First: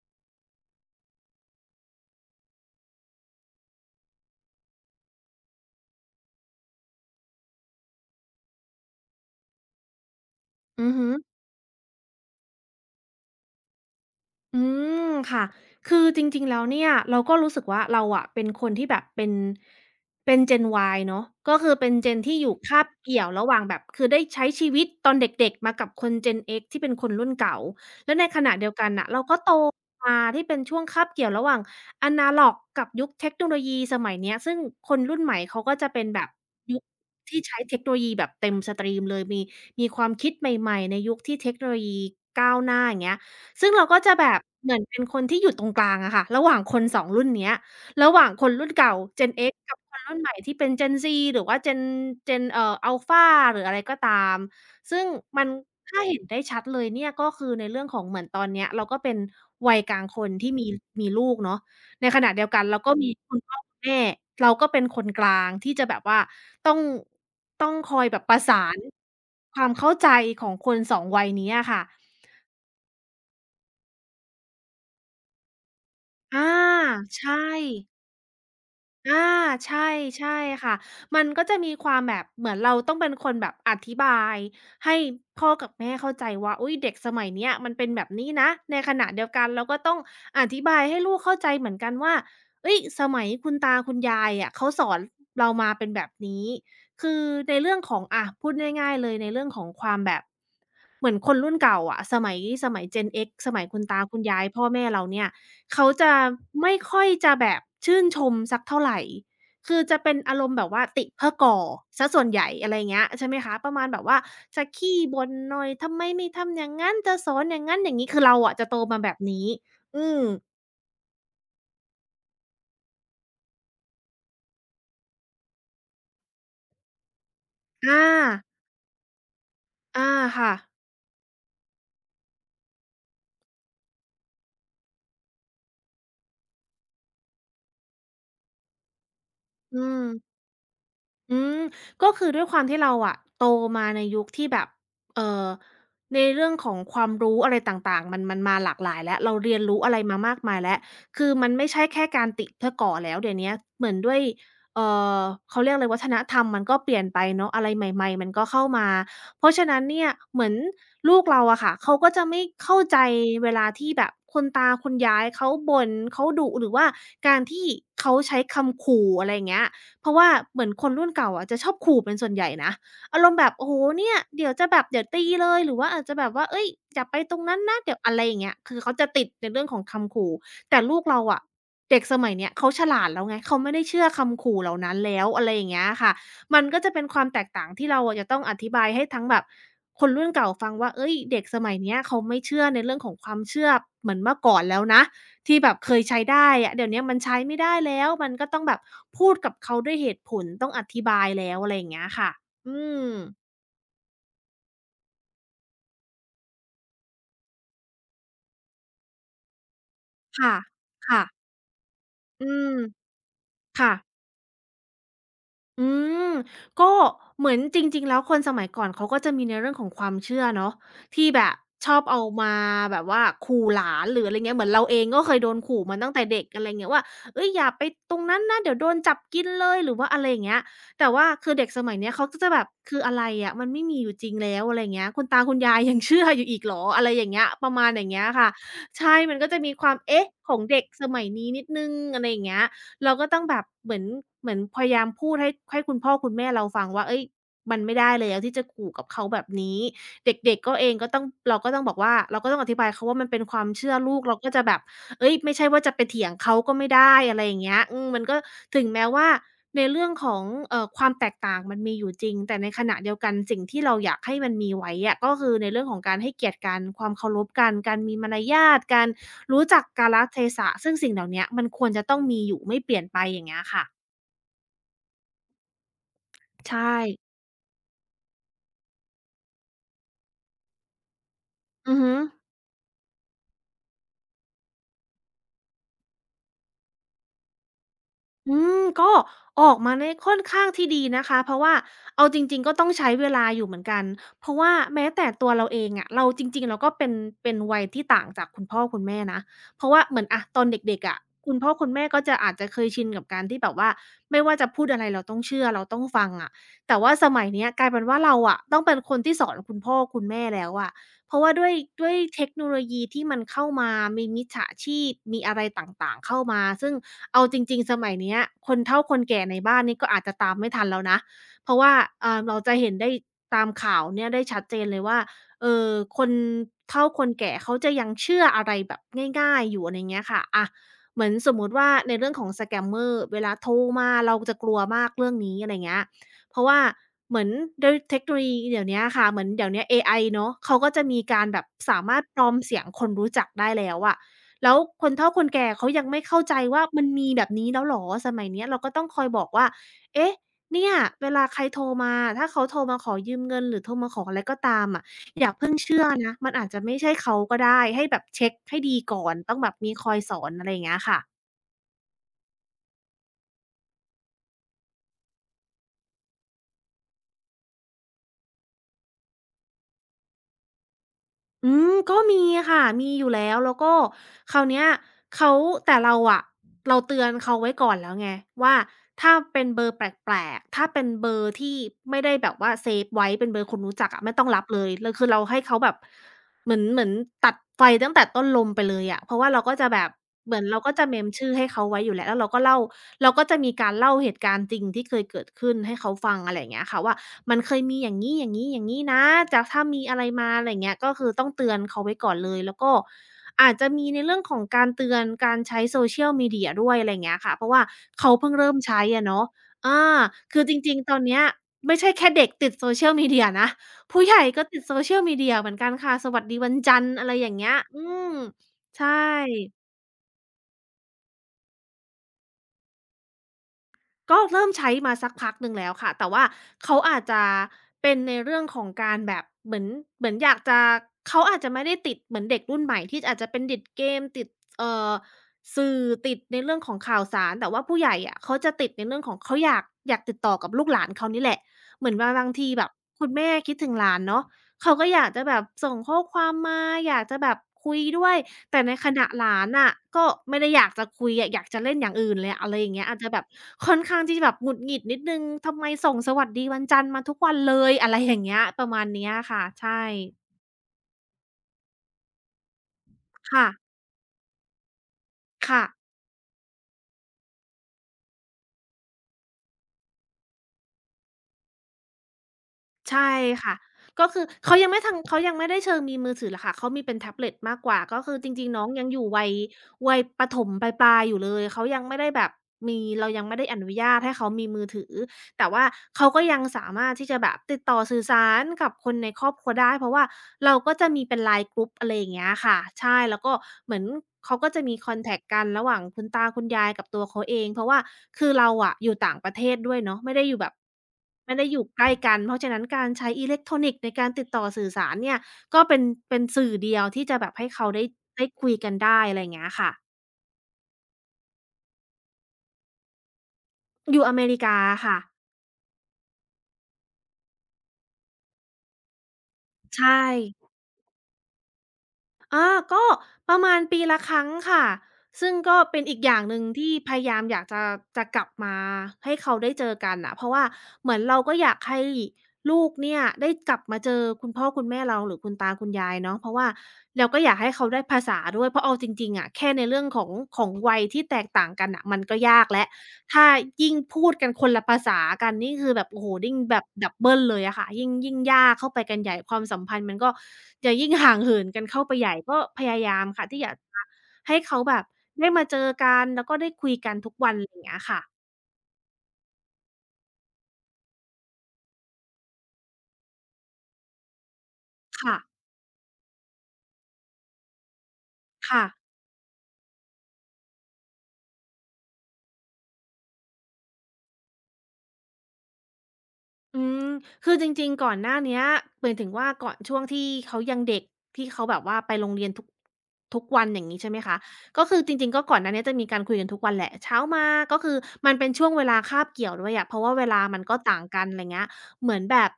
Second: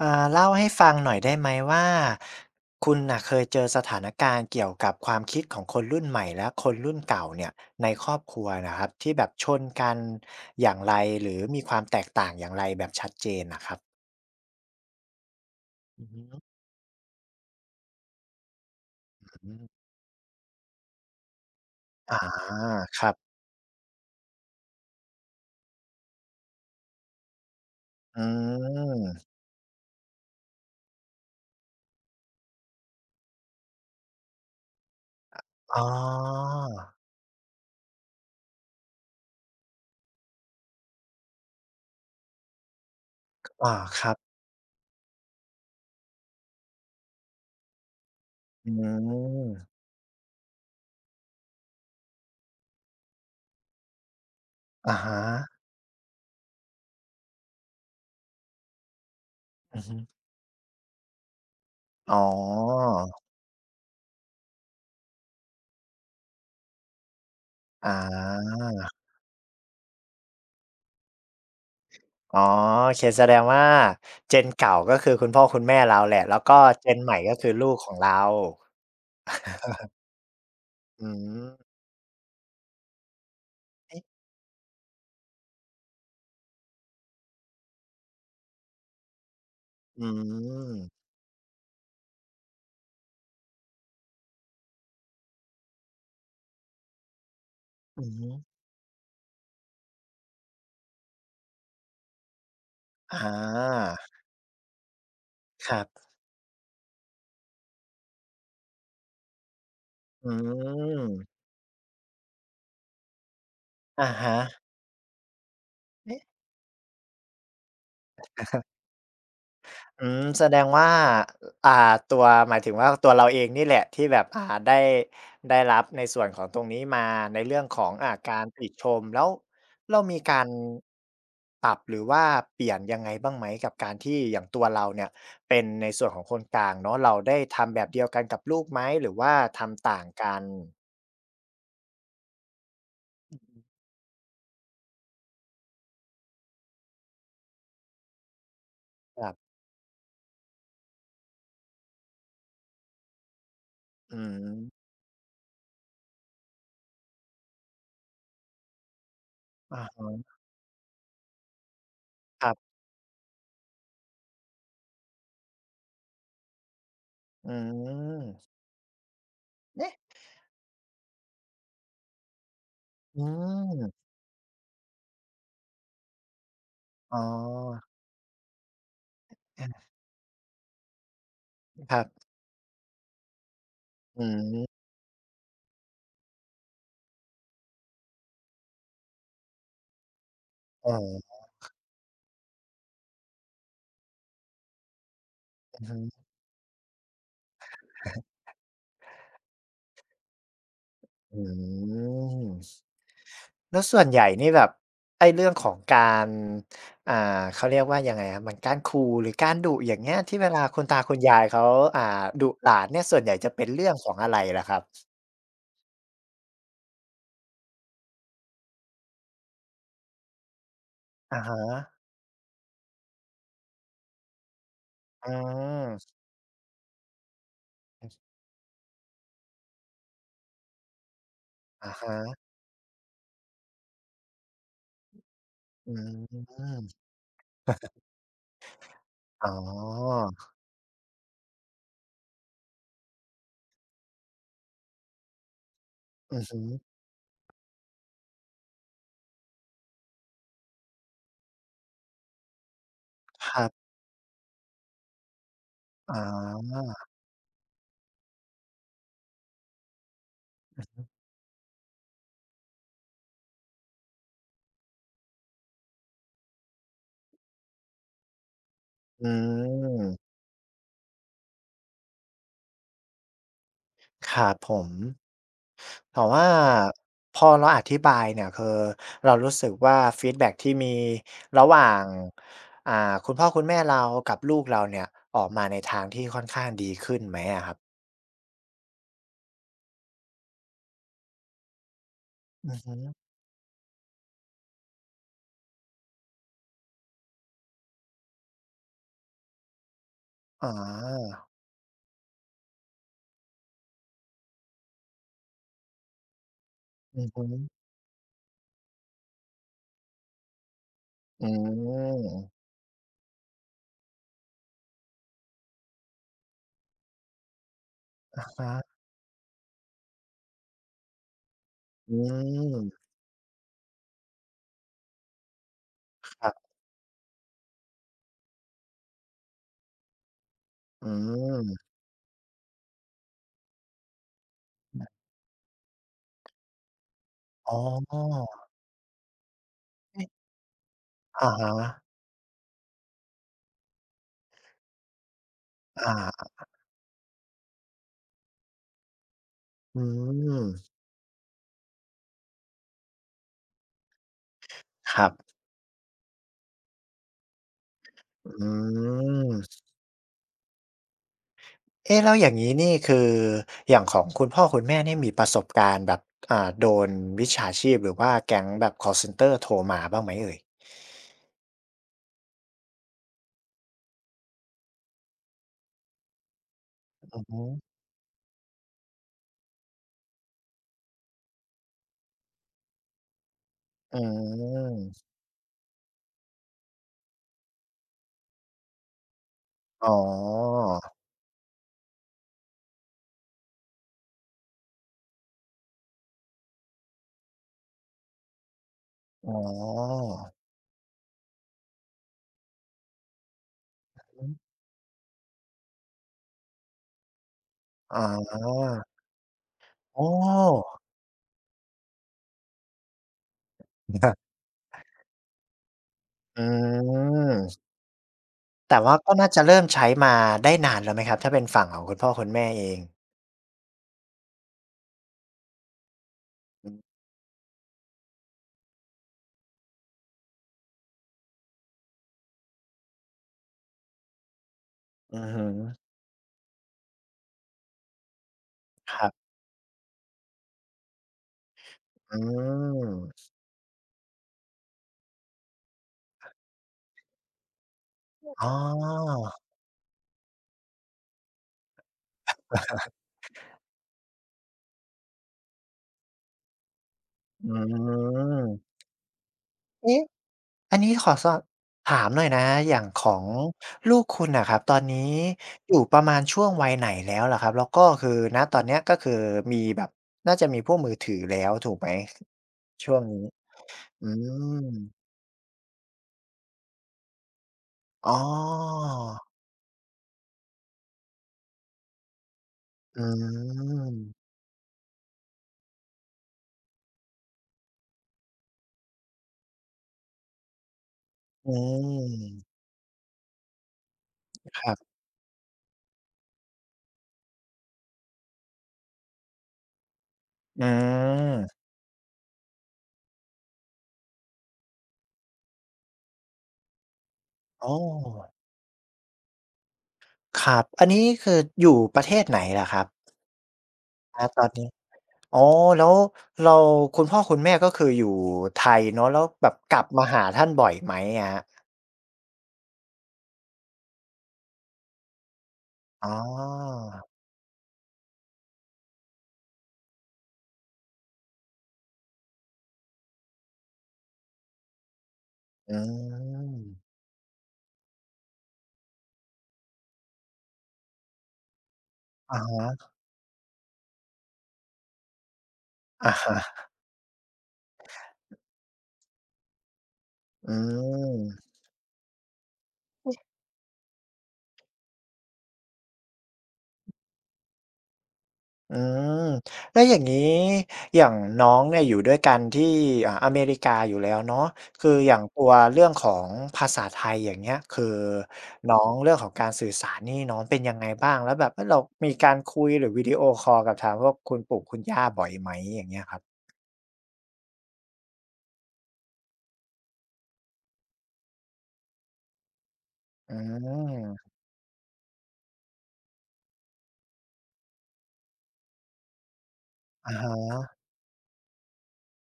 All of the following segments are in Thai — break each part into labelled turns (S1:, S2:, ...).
S1: เล่าให้ฟังหน่อยได้ไหมว่าคุณน่ะเคยเจอสถานการณ์เกี่ยวกับความคิดของคนรุ่นใหม่และคนรุ่นเก่าเนี่ยในครอบครัวนะครับที่แบบชนกันอย่าง
S2: อือ
S1: ไร
S2: ฮึ
S1: หรือมีความแตกต่างอย่างไรแบบชัดเจนน่ะครับ
S2: อืมค่ะคื
S1: อื
S2: อ
S1: อฮึ
S2: จริงๆ แล้วเนี่ยเราก็รู้สึกว่าเราอะเป็นคนที่แบบเป็น
S1: อืม
S2: เป็น Gen Y เนาะก็คือเป็น
S1: อา
S2: Gen ที่อยู่คาบ
S1: ครับ
S2: เกี่ยวระหว่างแบบคือได้ใช้ชีวิตตอนเด็กๆ มากับคน Gen X ที่เป็นคนรุ่นเก่า แล้ว
S1: อื
S2: ในขณะเดียวกันน่ะเรา
S1: ม
S2: ก็โตมาที่เป็นช่วงคาบเกี่ยวระหว่างอะนาล็อกกับยุคเทคโนโลยีสมัยเนี้ยซึ่งคนรุ่นใหม่เขาก็
S1: อ๋อ
S2: จะเป็นแบบยุคที่ใช้เทคโนโลยีแบบเต็มสตรีมเลยมีความคิดใหม่ๆในยุคที่เทคโนโลยีก้าวหน้าอย่างเงี้ย ซึ่ง
S1: อา
S2: เราก็
S1: ครั
S2: จะแบ
S1: บ
S2: บเหมือนเป็นคนที่อยู่ตรงกลางอะค่ะระหว่างคนสองรุ่นเนี้ยระหว่างคนรุ่
S1: อื
S2: นเก่า Gen
S1: ม
S2: X กับคนรุ่นใหม่ที่เป็น Gen Z หรือว่า Gen Alpha หรืออะไรก็ตาม
S1: อะ
S2: ซึ่ง
S1: ฮะ
S2: มันถ้าเห็นได้ชัดเลยเนี่ยก็คือในเรื่องของเหมือนตอนเนี้ยเราก็เป็นวัย
S1: อือ
S2: ก
S1: ฮึ
S2: ลางคนที่มีลูกเนาะใน
S1: อ๋
S2: ข
S1: อ
S2: ณะเดียวกันเราก็มีคุณพ่อคุณแม่เราก็เป็นคนกลางที่จะแบบว่าต้องต้องค
S1: อา
S2: อยแบบประสานความเข้าใจของคนสองวัยนี้อะค่ะ
S1: อ๋อโอเคแสดงว่าเจนเก่าก็คือคุณพ่อคุณแม่เราแหละแล้ว
S2: อา
S1: ก็เจนใหม่ก็
S2: ใช่
S1: คือลูกของเรา
S2: อาใช่ใช่ค่ะ
S1: อื
S2: มันก็จะมี
S1: ม
S2: ความแบบเหมือนเราต้องเป็นคนแบบอธิ
S1: เอ๊ะ
S2: บายให้พ่อกับแม่เข้าใจว่าอุ๊ยเด็กสมัยเนี้ยมันเป็นแบบนี้นะในขณะเดียวกันเราก็ต้อง
S1: อื
S2: อธิบายให้
S1: ม
S2: ลูกเข้าใจเหมือนกันว่าเฮ้ยสมัยคุณตาคุณยายอะเขาสอนเรามาเป็นแบบนี้คือในเรื่องของ
S1: อือ
S2: อะ
S1: ฮึ
S2: พูดง่ายๆเลยในเรื่องของความแบบเหมือนคนรุ่นเก่าอะสมัย Gen
S1: อา
S2: X สมัยคุณตาคุณยายพ่อแม่เราเนี่ย
S1: ครั
S2: เขา
S1: บ
S2: จะไม่ค่อยจะแบบชื่นชมสักเท่าไรคือจะเป็น
S1: อื
S2: อารมณ์แบบว่าติเพื่อ
S1: ม
S2: ก่อเสียส่วนใหญ่อะไรอย่างเงี้ยใช่ไหมคะประมาณแบบ
S1: อะ
S2: ว่า
S1: ฮะ
S2: จะขี้บ่นหน่อยทำไม
S1: เอ๊
S2: ไม่ทำอย่างงั้นจะสอนอย่างงั้นอย่างงี้คือเราอะ
S1: ะ
S2: จะโตมาแบบนี้
S1: อื
S2: อืม
S1: มแสดงว่าอ่าตัวหมายถึงว่าตัวเราเองนี่แหละที่แบบได้ได้รับในส่วนของตรงนี้มาในเรื่องขอ
S2: อ
S1: งกา
S2: า
S1: รติชมแล้วเรา
S2: อา
S1: มีการ
S2: ค่ะ
S1: ปรับหรือว่าเปลี่ยนยังไงบ้างไหมกับการที่อย่างตัวเราเนี่ยเป็นในส่วนของคนกลางเนาะเราได้ทำแบบเดียวกันกับลูกไหมหรือว่า
S2: อื
S1: ทำต่า
S2: ม
S1: งกัน
S2: อืมก็คือด้วยความที่เราอะโตมาในยุคที่แบบเอ่อในเรื่องของความรู้อะไรต่างๆมันมาหลากหลายแล้ว
S1: ครั
S2: เรา
S1: บ
S2: เรียนรู้อะไรมามากมายแล้วคือมันไม่ใช่แค่การติเพื่อก่อแล้วเดี๋ยวเนี้ยเหมือนด้ว
S1: อื
S2: ยเอ่
S1: ม
S2: อเขาเรียกอะไรวัฒนธรรมมันก็เปลี่ยนไปเนาะอะไรใหม่ๆมันก็เข้ามาเพราะฉะ
S1: อะ
S2: นั้นเนี่ย
S1: ฮะ
S2: เหมือนลูกเราอะค่ะเขาก็จะไม่
S1: ครับ
S2: เข้าใจเวลาที่แบบคุณตาคุณยายเขาบ่นเขาดุหรือว่าการ
S1: อื
S2: ที่เขา
S1: ม
S2: ใช้คำขู่อะไรอย่างเงี้ย
S1: เอ๊ะ
S2: เพราะว่าเหมือนคนรุ่นเก่าอะจะชอบขู่เป็นส่วนใหญ่นะอา
S1: อื
S2: รมณ์แบบโอ้โฮ
S1: ม
S2: เนี่ยเดี๋ยวจะแบบเดี๋ยวตีเลยหรือว่าอาจจะแบบว่าเฮ้ยอย่าไป
S1: อ๋
S2: ตรงนั้นนะ
S1: อ
S2: เดี๋ยวอะไรอย่างเงี้ยคือเขาจะติดในเรื่อ
S1: อา
S2: งของคำขู่แต่ลูกเราอะ
S1: ค
S2: เด็
S1: รั
S2: กส
S1: บ
S2: มัยเนี้ยเขาฉลาดแล้วไงเขาไม่ได้เชื่อ
S1: อื
S2: คำขู่
S1: ม
S2: เหล่านั้นแล้วอะไรอย่างเงี้ยค่ะมันก็จะเป็นความแตกต่างที่เราอะจะต้องอธิบายให้ทั้งแบบคนรุ่นเก่าฟัง
S1: อ๋
S2: ว่าเฮ้ย
S1: อ
S2: เด็กสมัยเนี้ยเขาไม่เชื่อในเรื่องของความเชื่อเหมือนเมื่อก่อนแล้วนะ ที่แบบ
S1: อือ
S2: เค
S1: ฮึ
S2: ยใช้ได้อะเดี๋ยวเนี้ยมันใช้ไม่ได้แล้วมันก็ต้องแบบพูดกับเขาด้วยเหตุผลต้องอธิบาย
S1: อื
S2: แล้วอะไรอย่างเงี้ยค่ะ
S1: ม
S2: อืม
S1: แล้วส่วนใหญ่นี่แบบไอ้เรื่องของการอ่าเขาเรียกว่ายังไงครับเหมือนการขู่หรือการดุอย่างเงี้ยที่เว
S2: ค่ะ
S1: ลาคุณตาคุณ
S2: ค่ะ
S1: ยายเขาอ่า
S2: อื
S1: ดุห
S2: ม
S1: ลานเนี่ยส่วนใหญ่จะเป็นเรื่
S2: ค่ะ
S1: องของอะไรล่ะครับ
S2: อืมก็เหมือนจริงๆแล้วคนสมัยก่อนเขาก็จะมีในเรื่องของความเชื่อเนาะที่
S1: อะ
S2: แบ
S1: ฮ
S2: บชอ
S1: ะ
S2: บเอามาแบบว่าขู่หลานหรืออะไรเงี้ยเหมือนเราเองก็
S1: อื
S2: เคยโดนขู่มาตั้
S1: ม
S2: งแต่เด็กอะไรเงี้ยว่าเฮ้ยอย่าไปตรงนั้นนะเดี๋ยวโดนจับกินเลยหรือว่าอะไรอย่างเงี้ยแต่ว่าคือเด็กส
S1: อะ
S2: มัยเนี้ยเขาก็
S1: ฮะ
S2: จะแบบคืออะไรอะมันไม่มีอยู่จริงแล้วอะไรอย่างเงี้ยคุณตาคุณยาย
S1: อื
S2: ยังเชื่ออยู่อีกเหรอ
S1: ม
S2: อะไรอย่างเงี้ยประมาณอย่างเงี้ยค่ะใช่มันก็
S1: อ๋อ
S2: จะมีความเอ๊ะของเด็กสมัยนี้นิดหนึ่งอะไรอย่างเงี้ย เราก็ต้องแบบเหมือนเหมือนพยายามพูดให้คุณพ่อคุณ
S1: อือ
S2: แม่
S1: ฮึ
S2: เราฟังว่าเอ้ยมันไม่ได้แล้วที่จะขู่กับเขาแบบนี้เด็กๆก็เองก็ต้องเราก็ต้องบอกว่าเราก็ต้องอธิบายเขาว่ามันเป็น
S1: ค
S2: ควา
S1: รั
S2: ม
S1: บ
S2: เชื่อลูกเราก็จะแบบ เฮ้ยไม่ใช่ว่าจะไป
S1: อ๋
S2: เถียงเขาก็
S1: อ
S2: ไม่ได้อะไรอย่างเงี้ยอืมมันก็ถึงแม้ว่าในเรื่องของความแตกต่างมันมีอยู่จริงแต่ในขณะเดียวกันสิ่งที่เราอยากให้มันมีไว้อะก็คือในเรื่องของการให้เกียรติกันความเคารพกันการมีมารยาทการ
S1: อื
S2: รู้จักกาล
S1: ม
S2: เทศะซึ่งสิ่งเหล่าเนี้ยมันควรจะต้องมีอยู่ไม่เปลี่ยนไปอย่างเงี้ยค่ะ
S1: ครับผม แต่ว่า
S2: ใช่
S1: พอเราอธิบายเนี่ยคือเรารู้สึกว่าฟีดแบ็กที่มีระหว่า
S2: อือ
S1: ง
S2: ฮึ
S1: อ่าคุณพ่อคุณแม่เรากับลูกเราเนี่ยออกมาในทางที่ค่อนข้างดีขึ้นไหมอะครับ
S2: อืมก็ออกมาใน้ค่อนข้างที่ดีนะคะเพราะว่าเอาจริงๆก็
S1: อือ
S2: ต้อง
S1: ฮึ
S2: ใช้เวลาอยู่เหมือนกันเพราะว่าแม้แต่ตัวเราเองอะเราจริงๆเราก็เป็นวัยที่ต่างจากคุณพ่อคุณแม่นะเพราะว่าเหมือนอะตอ
S1: อ๋
S2: นเด็กๆอะ
S1: อ
S2: คุณพ่อคุณแม่ก็จะอาจจะเคยชินกับการที่แบบว่าไม่ว่าจะพูดอะไรเราต้องเชื่อเราต้องฟังอะแต่ว่า
S1: อื
S2: ส
S1: อฮึ
S2: มัยเนี้ยกลายเป็นว่าเราอะต้องเป็นคนที่สอนคุณพ่อคุณแม่แล้วอะ เพราะ
S1: อื
S2: ว่าด้วยเทค
S1: ม
S2: โนโลยีที่มันเข้ามา มีมิจฉาชีพมีอะไรต่างๆเข้ามาซึ่งเอาจริงๆสมัยเนี้ย
S1: อะ
S2: คน
S1: ฮะ
S2: เฒ่าคนแก่ในบ้านนี่ก็อาจจะตามไม่ทันแล้วนะเพราะว่า
S1: อื
S2: อ่าเราจะ
S1: ม
S2: เห็นได้ตามข่าวเนี่ยได้ชัดเจนเลยว่าเอ่อคน
S1: ครับ
S2: เฒ่าคนแก่เขาจะยังเชื่ออะไรแบบง่ายๆอยู่อะไรเงี้ยค่ะอะ
S1: อื
S2: เหมือนสมมุ
S1: ม
S2: ติว่าในเรื่องของสแกมเมอร์เวลาโทรมาเราจะกลัวมากเรื่องนี้อะไรเงี้ย เพราะว่าเหมือน
S1: อ๋อ
S2: ด้วยเทคโนโลยีเดี๋ยวเนี้ยค่ะเหมือนเดี๋ยวเนี้ยเอไอ
S1: เอ๊ะ
S2: เนาะเขาก็จะมีการ
S1: อะ
S2: แบบ
S1: ฮะ
S2: สามารถปลอมเสียงคนรู้จักได้แล้วอะแล้วคนเฒ่าคนแก่เขายังไม่เข้า
S1: อา
S2: ใจว่ามันมีแบบนี้แล้วเหรอสมัยเนี้ยเราก็ต้องคอยบอกว่า
S1: อื
S2: เอ๊ะเนี่
S1: ม
S2: ยเวลาใครโทรมาถ้าเขาโทรมาขอยืมเงินหรือโทรมาขออะไรก็ตามอะ
S1: ครับ
S2: อย่าเพิ่งเชื่อนะมันอาจจะไม่ใช่เขาก็ได้ให้แบบ
S1: อ
S2: เช็กให้ดี
S1: ื
S2: ก่อนต้องแบบ
S1: ม
S2: มีคอยสอนอะไรอย่างเงี้ยค่ะ
S1: เอ๊ะแล้วอย่างงี้นี่คืออย่างของคุณพ่อคุณแม่นี่มีประสบการณ์แบบโดนมิจฉาชีพหรือว่าแก๊งแบบคอลเซนเตอร์โทรมาบ้างไหมเอ่ย
S2: อืมก็มีค่ะมีอยู่แล้วแล้วก็คราวเนี้ยเขาแต่เราอะเราเตือน
S1: อือ
S2: เขา
S1: ฮึ
S2: ไว้ก่อนแล้วไงว่าถ้าเป็นเบอร์แปลกๆถ้าเป็นเบอร์ที่ไม่ได้แบบว่าเซฟไว้เป็นเบอร์คนรู้จัก
S1: อื
S2: อะไม่ต้องรับเลยแล้วคือ
S1: ม
S2: เราให้เขาแบบ เหมือนตัดไฟตั้งแต่ต้นลมไปเลยอะเพราะว่าเราก็จะแบ
S1: อ๋อ
S2: บ เหมือนเราก็จะ mem ชื่อให้เขาไว้อยู่แล้วแล้วเราก็เล่าเราก็จะมีการเล่าเหตุการณ์จริงที่เคยเกิดขึ้นให้เขาฟังอะไรอย่างเงี้ยค่ะว่ามันเคยมีอย่างงี้ๆๆนะ
S1: อ๋อ
S2: จะถ้ามีอะไรมาอะไรอย่างเงี้ยก็คือต้องเตือนเขาไว้ก่อนเลยแล้วก็อาจจะมีใน
S1: อ
S2: เรื่อง
S1: ืม
S2: ของการเตือนการใช้ social media ด้วยอะไรอย่างเงี้ยค่ะเพราะว่า
S1: อ๋อ
S2: เขาเพิ่งเริ่ มใช้อะเนาะอา
S1: โอ้
S2: คือจริงๆตอนเนี้ยไม่ใช่แค่เด็กติด social media นะ ผู้ใหญ่ก็ติด social media เหมือนกันค่ะ สวัสดี
S1: อื
S2: วันจันทร์อะไรอย่างเงี้ย
S1: ม
S2: อืม
S1: แต่
S2: ใช่
S1: ว่าก็น่าจะเริ่มใช้มาได้นานแล้วไหมครับถ้าเป็นฝั่งของคุณพ่อคุณแม่เอง
S2: ก็เริ่มใช้มาสักพักหนึ่งแล้วค่ะแต่ว่า
S1: อื
S2: เขาอา
S1: ม
S2: จจะเป็นในเรื่องของการแบบเหมือนอยากจะเขาอาจจะไม่ได้ติดเหมือนเด็กรุ่นใหม่ที่อาจจะเป็นติดเกมติดเอ่อ
S1: อือฮึ
S2: สื่อติดในเรื่องของข่าวสารแต่ว่าผู้ใหญ่อะเขาจะติดใน
S1: ค
S2: เรื่อง
S1: รั
S2: ของ
S1: บ
S2: เขาอยากติดต่อกับลูกหลานเขานี่แหละเหมือนว่า
S1: อื
S2: บางทีแบบคุณ
S1: ม
S2: แม่คิดถึงหลานเนาะเขาก็อยากจะแบบส่งข้อความมาอยากจะแบบคุยด้วย
S1: อ๋
S2: แต่ในขณะ
S1: อ
S2: หลานน่ะก็ไม่ได้อยากจะคุยอะอยากจะเล่นอย่างอื่นเลยอะอะไรอย่างเงี้ยอาจจะแบบค่อนข้างที่จะแบบหงุดหงิดนิดหนึ่งทำไมส่งสวัสดีวันจันทร์มาทุกวัน
S1: อื
S2: เลยอะไรอย่างเงี้ยประ
S1: ม
S2: มาณเนี้ยค่ะใช่
S1: เอ๊ะ อันนี้ขอสอบถามหน่อยนะอย่างของ
S2: ค่ะ
S1: ลูกคุณน่ะครับตอนนี้
S2: ค่ะ
S1: อยู่ประมาณช่วงวัยไหนแล้วเหรอครับแล้วก็คือณตอนเนี้ยก็คือมีแบบน่าจะมีพวกมือถือแล้วถูกไหมช่วง
S2: ใช่
S1: นี้
S2: ค่ะ
S1: อื
S2: ก็คือเขายังไม่ทั
S1: ม
S2: นเขายังไม่ได้เชิงมีมือถือหรอกค่ะเขามีเป็นแท็บเล็ตมากกว่าก็
S1: อ๋อ
S2: คือจริงๆน้องยังอยู่วัยประถมปลายๆอยู่เลยเขายังไม่ได้แบบมี
S1: อื
S2: เรายังไม่ได้อนุญา
S1: ม
S2: ตให้เขามีมือถือ แต่ว่าเขาก็ยังสามารถที่จะแบบติดต่อสื่อสารกับคนในครอบครัวได้เพราะว่าเราก็จะมีเป็น LINE
S1: อื
S2: กรุ๊ปอะไรอย่า
S1: ม
S2: งเงี้ยค่ะใช่แล้วก็เหมือนเขาก็จะ
S1: ครั
S2: มีค
S1: บ
S2: อนแท็กกันระหว่างคุณตาคุณยายกับตัวเขาเองเพราะว่าคือเราอะอยู่ต่างประเทศด้วยเนาะ
S1: อื
S2: ไม่ได้อ
S1: ม
S2: ยู่ใกล้กันเพราะฉะนั้นการใช้อิเล็กทรอนิกส์ในการติดต่อสื่อสารเนี่ยก็เป็นสื่อเดียวที่จะแบบให้เขา
S1: อ๋อ
S2: ได้คุยกันได้อะไรอย่างเงี้ยค่ะ
S1: ครับอันนี้คืออยู่ประเทศไหนเหรอครับ
S2: อยู่อ
S1: ณ
S2: เม
S1: ต
S2: ริ
S1: อน
S2: กา
S1: นี้
S2: ค่ะ
S1: อ๋อแล้วเราคุณพ่อคุณแม่ก็คืออยู่ไทยเนาะแล้วแบบก
S2: ใช
S1: ลับ
S2: ่
S1: มาหาท่านบ่อยไหมอะครับ
S2: อาก็ประมาณปีละครั้งค่ะ ซึ่งก็เป็นอีก
S1: อ๋
S2: อย่างหนึ่งที่
S1: อ
S2: พยายามอยากจะกลับมาให้เขาได้เจอกันน่ะเพราะว่าเหมือนเราก็อยากให้ลูกเนี่ยได้กลับมาเจอคุณพ่อคุณแม่เราหรือคุณตาคุณ
S1: อื
S2: ยายเนาะเพราะว่า
S1: ม
S2: เราก็อยากให้เขาได้ภาษาด้วยเพราะเอาจริงๆอะแค่ในเรื่องของของวัยที่แตกต่างกันน่ะมันก็
S1: อะ
S2: ยากแล้ว
S1: ฮะ
S2: ถ้ายิ่งพูดกันคนละภาษากันนี่คือแบบโอ้โฮ
S1: อะ
S2: ยิ่งแบบ
S1: ฮะ
S2: ดับเบิลเลยอะค่ะยิ่งยิ่งยากเข้าไปกันใหญ่ความสัมพันธ์มันก็
S1: อื
S2: จะยิ่งห่า
S1: ม
S2: งเหินกันเข้าไปใหญ่ก็พยายามค่ะที่อยากจะให้เขาแบบได้มาเจอกันแล้วก็ได้คุยกันทุกวันไรเงี้ยค่ะ
S1: อืมแล้วอย่างงี้อย่างน้องเนี่ยอยู่ด้วยกันที่อเมริกาอยู่แล้วเนาะคืออ
S2: ค่ะ
S1: ย่างตัวเรื่องของภาษาไทยอย่างเงี้ยคือ
S2: ค่ะ
S1: น้องเรื่องของการสื่อสารนี่น้องเป็นยังไงบ้างแล้วแบบเฮ้ยเรามีการคุยหรือวิดีโอคอลกับทางพวกคุณปู่คุณย่าบ่อยไหมอย่างเงี้ยครับ
S2: อืมคือจริงๆก่อนหน้าเนี้ยหมายถึงว่าก่อนช่วงที่เขายังเด็กที่เขาแบบว่าไปโรงเรียนทุกทุก
S1: อ
S2: วันอย่างงี้ใช่ไหม
S1: า
S2: คะก็คือจริงๆก็ก่อนหน้าเนี้ยจะมีการคุยกันทุกวันแหละเช้ามาก็คือมันเป็นช่วงเวลาคาบเกี่ยวด้วยอะเพราะว่าเว
S1: อะ
S2: ลามัน
S1: ฮะ
S2: ก็ต่างกันไรเงี้ยเหมือนแบบ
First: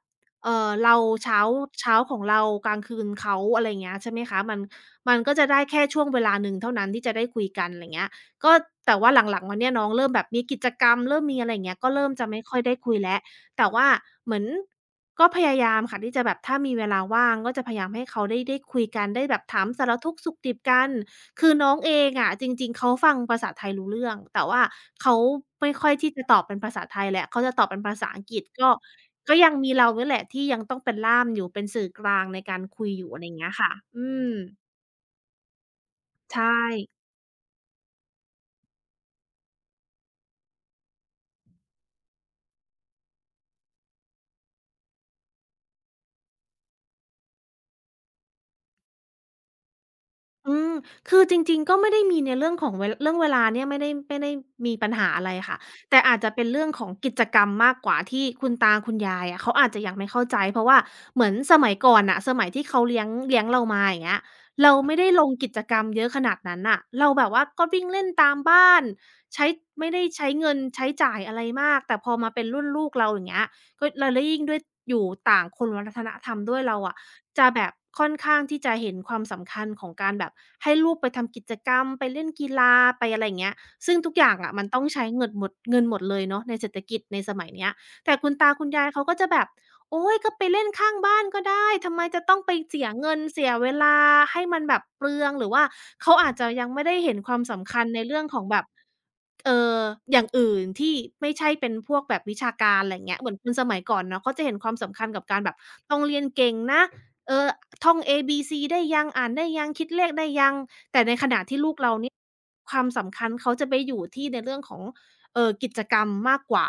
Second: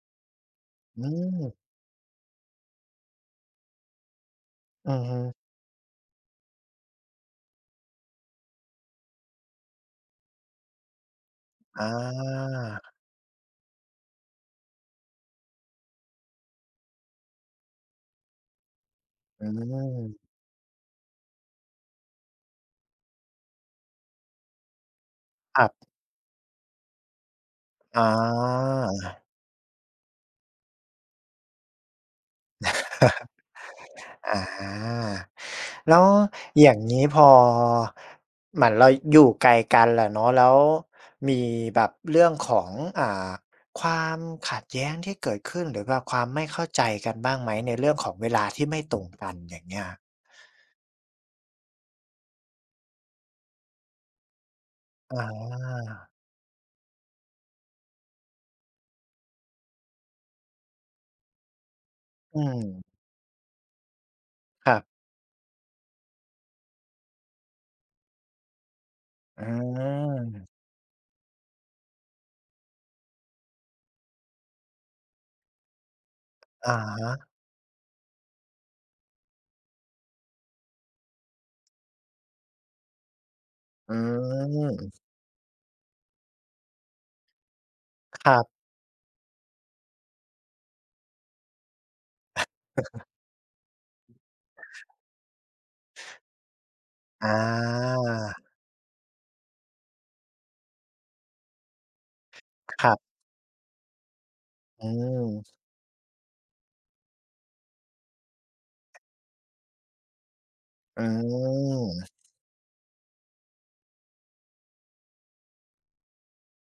S2: เรา
S1: อื
S2: เช้า
S1: ม
S2: เช้าของเรากลางคืนเขาอะไรเงี้ยใช่ไหมคะมัน
S1: อือ
S2: มั
S1: ฮึ
S2: นก็จะได้แค่ช่วงเวลาหนึ่งเท่านั้นที่จะได้คุยกันไรเงี้ยก็แต่ว่าหลังๆมาเนี่ยน้องเริ่มแบบมีกิจกรรมเริ่มมีอะไรอย่างเงี้ยก็
S1: อา
S2: เริ่มจะไม่ค่อยได้คุยแล้ว แต่ว่าเหมือนก็พยายามค่ะที่จะแบบถ้ามีเวลาว่างก็จะพยายามให้เขาได้คุยกันได้แบบ
S1: อื
S2: ถามสาร
S1: ม
S2: ทุกข์สุขดิบกันคือน้องเองอะจริงๆเขาฟังภาษาไทยรู้เรื่องแต่ว่าเขา
S1: ครั
S2: ไม่
S1: บ
S2: ค่อยที่จะตอบเป็นภาษาไทยแหละเขาจะตอบเป็นภา
S1: อา
S2: ษาอังกฤษก็ก็ยังมีเราเนี่ยแหละที่ยังต้องเป็นล่ามอยู่เป็นสื่อกลางในการคุยอยู่อะไรอย่างเงี้ยค่ะอื
S1: อ
S2: ม
S1: อาแล้ว
S2: ใช่
S1: อย่างงี้พอเหมือนเราอยู่ไกลกันแหละเนาะแล้วมีแบบเรื่องของอ่าความขัดแย้งที่เกิดขึ้นหรือแบบความไม่เข้าใจกันบ้างไหมในเรื่องของเวลาที่ไม่ตรงกันอย่างเงี้ย
S2: อืมคือจริงๆก็ไม่ได้มีในเรื่องของเรื่องเวลาเนี่ยไม่ได้มีปัญหาอะ
S1: อา
S2: ไรค่ะแต่อาจจะเป็นเรื่องของกิจกรรมมากกว่าที่คุณตาคุณยายอะเขาอาจจะยังไม่เข้าใจเพราะว่าเหมือนสมัยก่อนน่ะส
S1: อื
S2: มัย
S1: ม
S2: ที่เขาเลี้ยงเรามาอย่างเงี้ย
S1: ค
S2: เรา
S1: รั
S2: ไม่
S1: บ
S2: ได้ลงกิจกรรมเยอะขนาดนั้นน่ะเราแบบว่าก็วิ่งเล่นตามบ้าน
S1: อื
S2: ใช้ไม่ได้ใช้เงิน
S1: ม
S2: ใช้จ่ายอะไรมากแต่พอมาเป็นรุ่นลูกเราอย่างเงี้ย ก็แล้วยิ่งด้วยอยู่ต่างคนวัฒนธรรมด้วย
S1: อะ
S2: เรา
S1: ฮ
S2: อะ
S1: ะ
S2: จะแบบค่อนข้างที่จะเห็นความสำคัญของการแบบให้ลูกไปทำกิจกรรมไปเล่นกีฬาไปอะไรอย่างเงี้ย
S1: อื
S2: ซึ่งทุกอย่างอะมันต้อง
S1: ม
S2: ใช้เงินหมดเงินหมดเลยเนาะในเศรษฐกิจในสมัยเนี้ยแต่
S1: ค
S2: คุณ
S1: รั
S2: ตา
S1: บ
S2: คุณยายเขาก็จะแบบ โอ๊ยก็ไปเล่นข้างบ้านก็ได้ทำไมจะต้องไปเสียเงินเสียเวลาให้มันแบบเปลืองหรือว่าเขาอาจจะยังไม่ได้เห็นค
S1: อา
S2: วามสำคัญในเรื่องของแบบเอ่ออย่างอื่นที่ไม่ใช่เป็นพวกแบบวิชาการ
S1: ค
S2: อะ
S1: รั
S2: ไร
S1: บ
S2: เงี้ยเหมือนคนสมัยก่อนเนาะเขาจะเห็นความ
S1: อื
S2: สำคัญกับการแบบ
S1: ม
S2: ต้องเรียนเก่งนะเออท่อง ABC ได้ยังอ่านได้ยังคิดเลขได้ยัง
S1: อืม
S2: ความสำคัญเขาจะไปอยู่ที่ในเรื่องของกิจกรรมมากกว่า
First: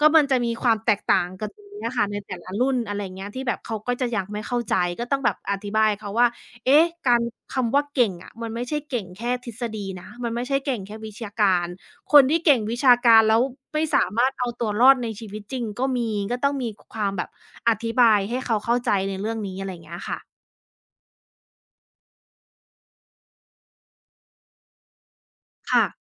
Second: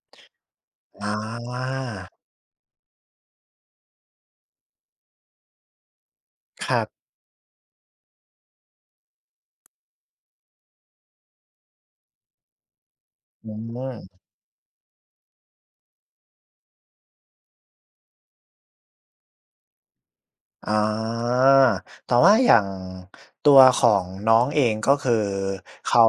S2: ก็มันจะมีความแตก
S1: อ
S2: ต่างกันตรง
S1: า
S2: เนี้ยค่ะในแต่ละรุ่นอะไรอย่างเงี้ยที่แบบเขาก็จะยังไม่เข้าใจก็ต้องแบบอธิบายเขาว่า
S1: ครั
S2: เอ๊ะ
S1: บ
S2: การคำว่าเก่งอะมันไม่ใช่เก่งแค่ทฤษฎีนะมันไม่ใช่เก่งแค่วิชาการคนที่เก่งวิชาการแล้ว
S1: อื
S2: ไม่สา
S1: ม
S2: มารถเอาตัวรอดในชีวิตจริงก็มีก็ต้องมีคความแบบอธิบายให้เขาเข้าใจในเรื่องนี้อะไรอย่างเงี้ยค่ะ
S1: อ๋อแต่ว่าอย่างตัวของน้องเองก็คือ
S2: ค่ะ
S1: เขา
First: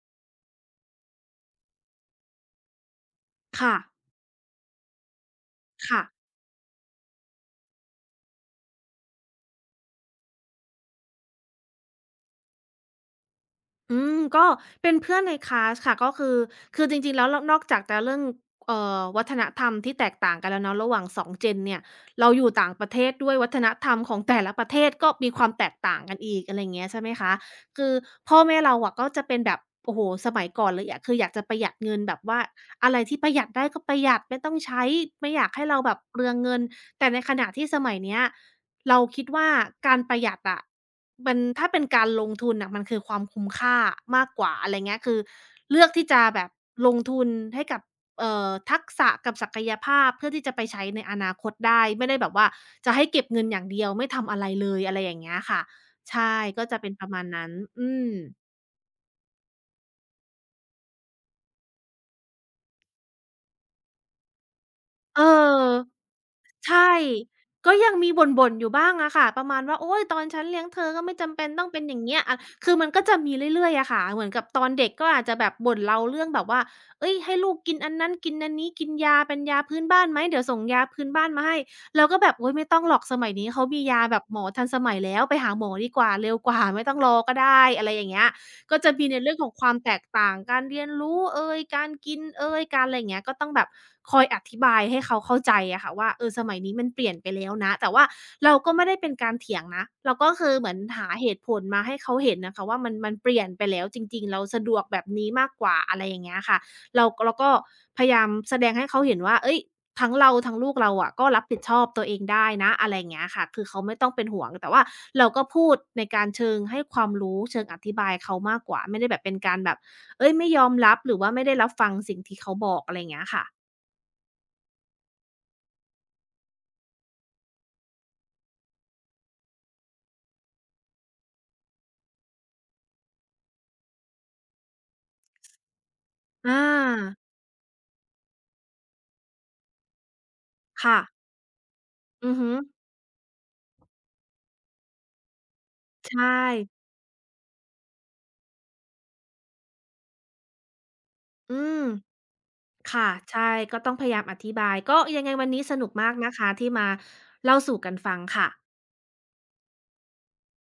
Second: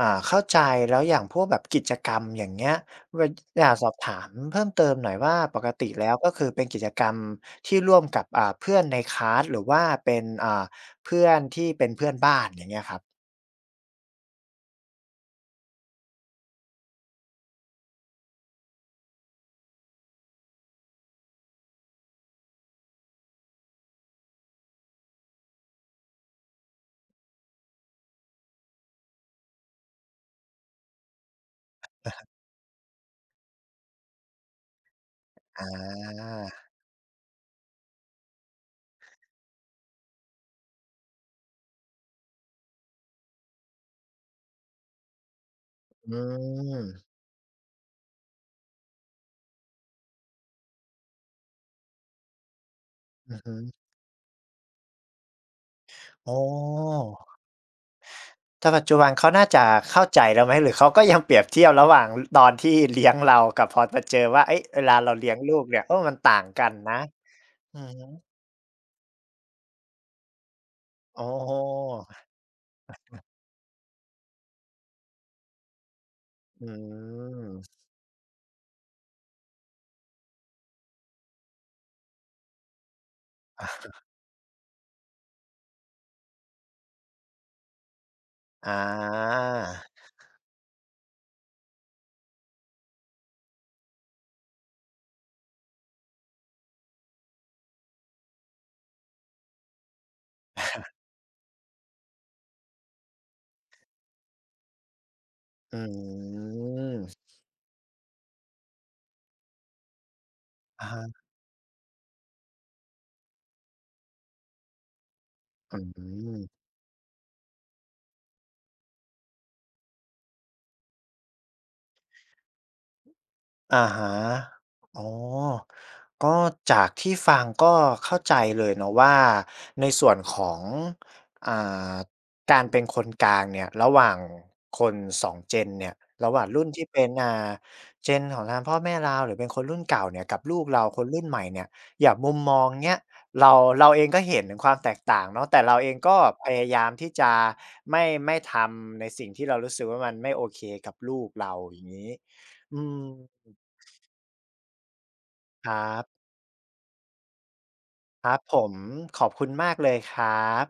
S1: เข้าใจแล้วอย่างพวกแบบกิจกรรมอย่างเงี้ยเวอยาก
S2: ค่ะ
S1: สอบถามเพิ่มเติมหน่อยว่าปกติ
S2: ค่ะ
S1: แล้วก็คือเป็นกิจกรรมที่ร่วมกับเพื่อนในคลาสหรือว่าเป็นเพื่อนที่เป็นเพื่อนบ้านอย่างเงี้ยครับ
S2: ก็เป็นเพื่อนในคลาสค่ะก็คือคือจริงๆแล้วเรานอกจากจะเรื่องวัฒนธรรมที่แตกต่างกันแล้วเนาะระหว่างสองเ e นเนี่ยเราอยู่ต่างประเทศด้วยวัฒนธรรมของแต่ละประเทศก็มีความแตกต่างกันอีกอะไรอย่างเงี้ยใช่ไหมคะคือพ่อแม่เราอะก็จะเป็นแบบโอ้โฮสมัยก่อนเลยอะคืออยากจะประหยัดเงินแบบว่าอะไรที่ประหยัดได้ก็ประหยัดไม่ต้องใช้ไม่อยาก
S1: อ
S2: ให้เราแบบเปลื
S1: า
S2: องเงินแต่ในขณะที่สมัยเนี้ยเราคิดว่าการประหยัดอะ มันถ้าเป็นการลงทุนน่ะมันคือความคุ้มค่ามากกว่าอะไรเงี้ยคือเลือกที่
S1: อื
S2: จะแบบ
S1: ม
S2: ลงทุนให้กับทักษะกับศักยภาพเพื่อที่จะไปใช้ในอนาคตได้ไม่ได้แบบว่าจะให้เก็บ
S1: อือ
S2: เงิน
S1: ฮึ
S2: อย่างเดียวไม่ทำอะไรเลยอะไรอย่างเงี้ยค่ะใช่
S1: โอ้
S2: ก็จะเป็น
S1: อ
S2: ประมาณนั้นอืม
S1: แต่ปัจจุบันเขาน่าจะเข้าใจแล้วไหมหรือเขาก็ยังเปรียบเทียบระหว่างตอนที่เลี้ยงเรากับพอมาเจอว่าเอ้ยเวลาเรา
S2: เอ
S1: เลี้ยงลูก
S2: อ
S1: เนี่ยเออมันต่างกัน
S2: ใช่
S1: นะ
S2: ก็
S1: อื
S2: ยั
S1: อ
S2: ง
S1: ฮึ
S2: มีบ่นๆอยู่บ้างอะค่ะประมาณว่าโอ๊ยตอนฉันเลี้ยงเธอก็ไม่
S1: โอ๋อ
S2: จำเป็นต้องเป็นอย่างเงี้ยอะคือมันก็จะมีเรื่อยๆอะค่ะเหมือนกับตอนเด็กก็อาจจะแบบบ่นเราเรื่องแบบว่า
S1: อื
S2: เฮ้ยให้ลูก
S1: ม
S2: กินอันนั้นกินอันนี้กินยาเป็นยาพื้นบ้านไหมเดี๋ยวส่งยาพื้นบ้านมาให้เราก็แบบโอ๊ยไม่ต้องหรอกสมัยนี้เขามี
S1: อ
S2: ยาแบบหมอทันสมัยแล้วไปหาหมอดีกว่าเร็วกว่าไม่ต้องรอก็ได้อะไรอย่างเงี้ย
S1: อา
S2: ก็จะมีในเรื่องของความแตกต่างการเรียนรู้เอยการกินเอยการอะไรอย่างเงี้ยก็ต้องแบบคอยอธิบายให้เขาเข้าใจอะค่ะว่าเออสมัยนี้มันเปลี่ยนไปแล้วนะแต่ว่าเราก็ไม่ได้เป็นการเถียงนะเราก็คือเหมือนหาเหตุผลมาให้เขาเห็นน่ะค่ะว่ามันเปลี่ยนไปแล้วจริงๆเราสะดวกแบบนี้มากก
S1: อ
S2: ว่าอะไรอย่าง
S1: ื
S2: เงี้ยค่ะเรา
S1: ม
S2: เราก็พยายามแสดงให้เขาเห็นว่าเฮ้ย ทั้งเราทั้งลูก
S1: อะ
S2: เรา
S1: ฮะ
S2: อะก็รับผิดชอบตัวเองได้นะอะไรอย่างเงี้ยค่ะคือเขาไม่ต้องเป็นห่วงแต่ว่าเราก็พู
S1: อื
S2: ดในการเชิง
S1: ม
S2: ให้ความรู้เชิงอธิบายเขามากกว่าไม่ได้แบบเป็นการแบบเฮ้ยไม่ยอมรับหรือว่าไม่ได้รับฟังสิ่งที่เขาบอกอะไรอย่างเงี้ยค่ะ
S1: อะฮะอ๋อก็จากที่ฟังก็เข้าใจเลยเนาะว่าในส่วนของอ่าการเป็นคนกลางเนี่ยระหว่างคนสองเจนเนี่ยระหว่าง
S2: อ
S1: รุ่นที่เป็น
S2: า
S1: เจนของทางพ่อแม่เราหรือเป็นคนรุ่นเก่าเนี่ยกับลูกเรา
S2: ค่ะ
S1: คนรุ่นใหม่เนี่ยอย่างมุ
S2: อือ
S1: ม
S2: ฮึ
S1: มองเนี้ยเราเราเองก็เห็นถึงความแตกต่างเนาะแต่เราเอง
S2: ใช
S1: ก็พยายา
S2: ่
S1: มที่จะไม่ทำในสิ่งที่เรารู้สึกว่ามันไม่โอเคกับลูกเรา
S2: อื
S1: อ
S2: ม
S1: ย่างงี้อื
S2: ค่ะใช่
S1: ม
S2: ก็ต้องพยายามอธิบายก็ยังไงวันนี้
S1: ค
S2: สนุ
S1: รั
S2: ก
S1: บ
S2: มากนะคะที่มาเล่าสู่กันฟัง
S1: ครับ
S2: ค่ะ
S1: ผมขอบคุณมากเลยครับ